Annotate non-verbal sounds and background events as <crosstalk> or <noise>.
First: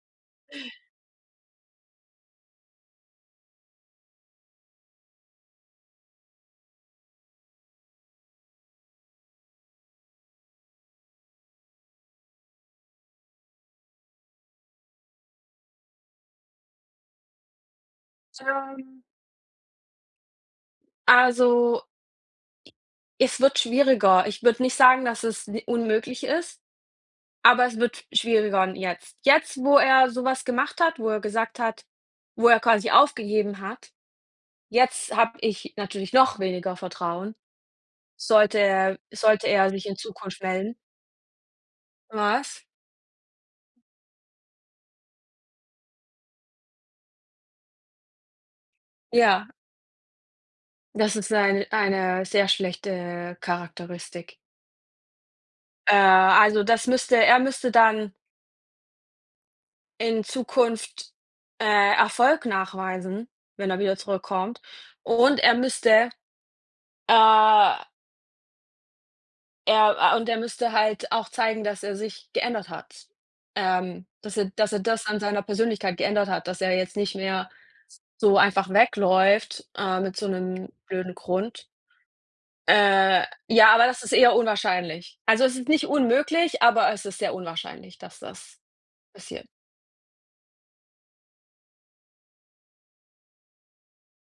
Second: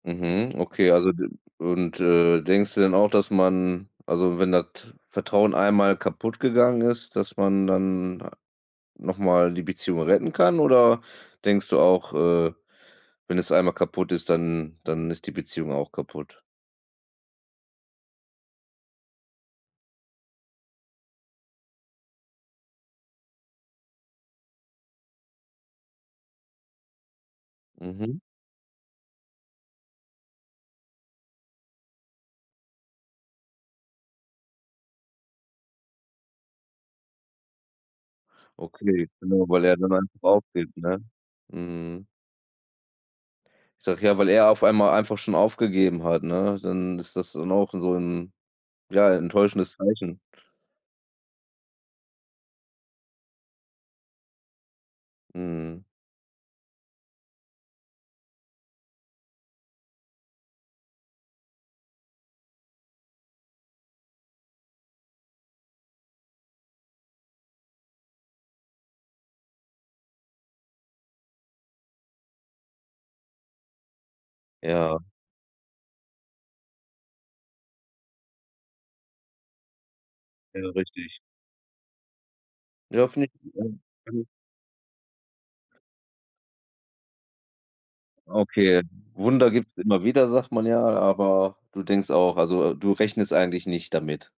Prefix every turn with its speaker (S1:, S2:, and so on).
S1: Mhm. Okay, also d und, äh, denkst du denn auch, dass man also wenn das Vertrauen einmal kaputt gegangen ist, dass man dann, ah, noch mal die Beziehung retten kann oder denkst du auch, äh, wenn es einmal kaputt ist, dann dann ist die Beziehung auch kaputt?
S2: Ähm. Also es wird schwieriger. Ich würde nicht sagen, dass es ni unmöglich ist, aber es wird
S1: Mhm.
S2: schwieriger n jetzt. Jetzt, wo er so was gemacht hat, wo er gesagt hat, wo er quasi aufgegeben hat, jetzt habe ich natürlich noch weniger Vertrauen, sollte er
S1: Okay, genau,
S2: sollte
S1: weil
S2: er
S1: er
S2: sich
S1: dann
S2: in
S1: einfach
S2: Zukunft melden.
S1: aufgibt, ne? Mm.
S2: Was?
S1: Ich sage ja, weil er auf einmal einfach schon aufgegeben hat, ne? Dann ist das dann auch so 'n, ja,
S2: Ja.
S1: enttäuschendes Zeichen.
S2: Das ist seine eine sehr schlechte Charakteristik.
S1: Mhm.
S2: Äh. Also das müsste er müsste dann in Zukunft, äh, Erfolg nachweisen, wenn er wieder zurückkommt. Und er müsste, äh er, äh und er müsste halt auch zeigen, dass er sich geändert hat. Ähm, dass er dass er
S1: Ja.
S2: das an seiner Persönlichkeit geändert hat, dass er jetzt nicht mehr s so einfach wegläuft, ähm, mit so
S1: Ja,
S2: 'nem
S1: richtig.
S2: blöden Grund.
S1: Ja,
S2: Äh.
S1: finde ich
S2: Ja, aber das ist
S1: <unintelligible>
S2: eher unwahrscheinlich. Also es ist nicht unmöglich, aber es ist sehr unwahrscheinlich, dass das
S1: Okay.
S2: passiert.
S1: Wunder gibt's immer wieder, sagt man ja, aber du denkst auch also du rechnest eigentlich nicht damit.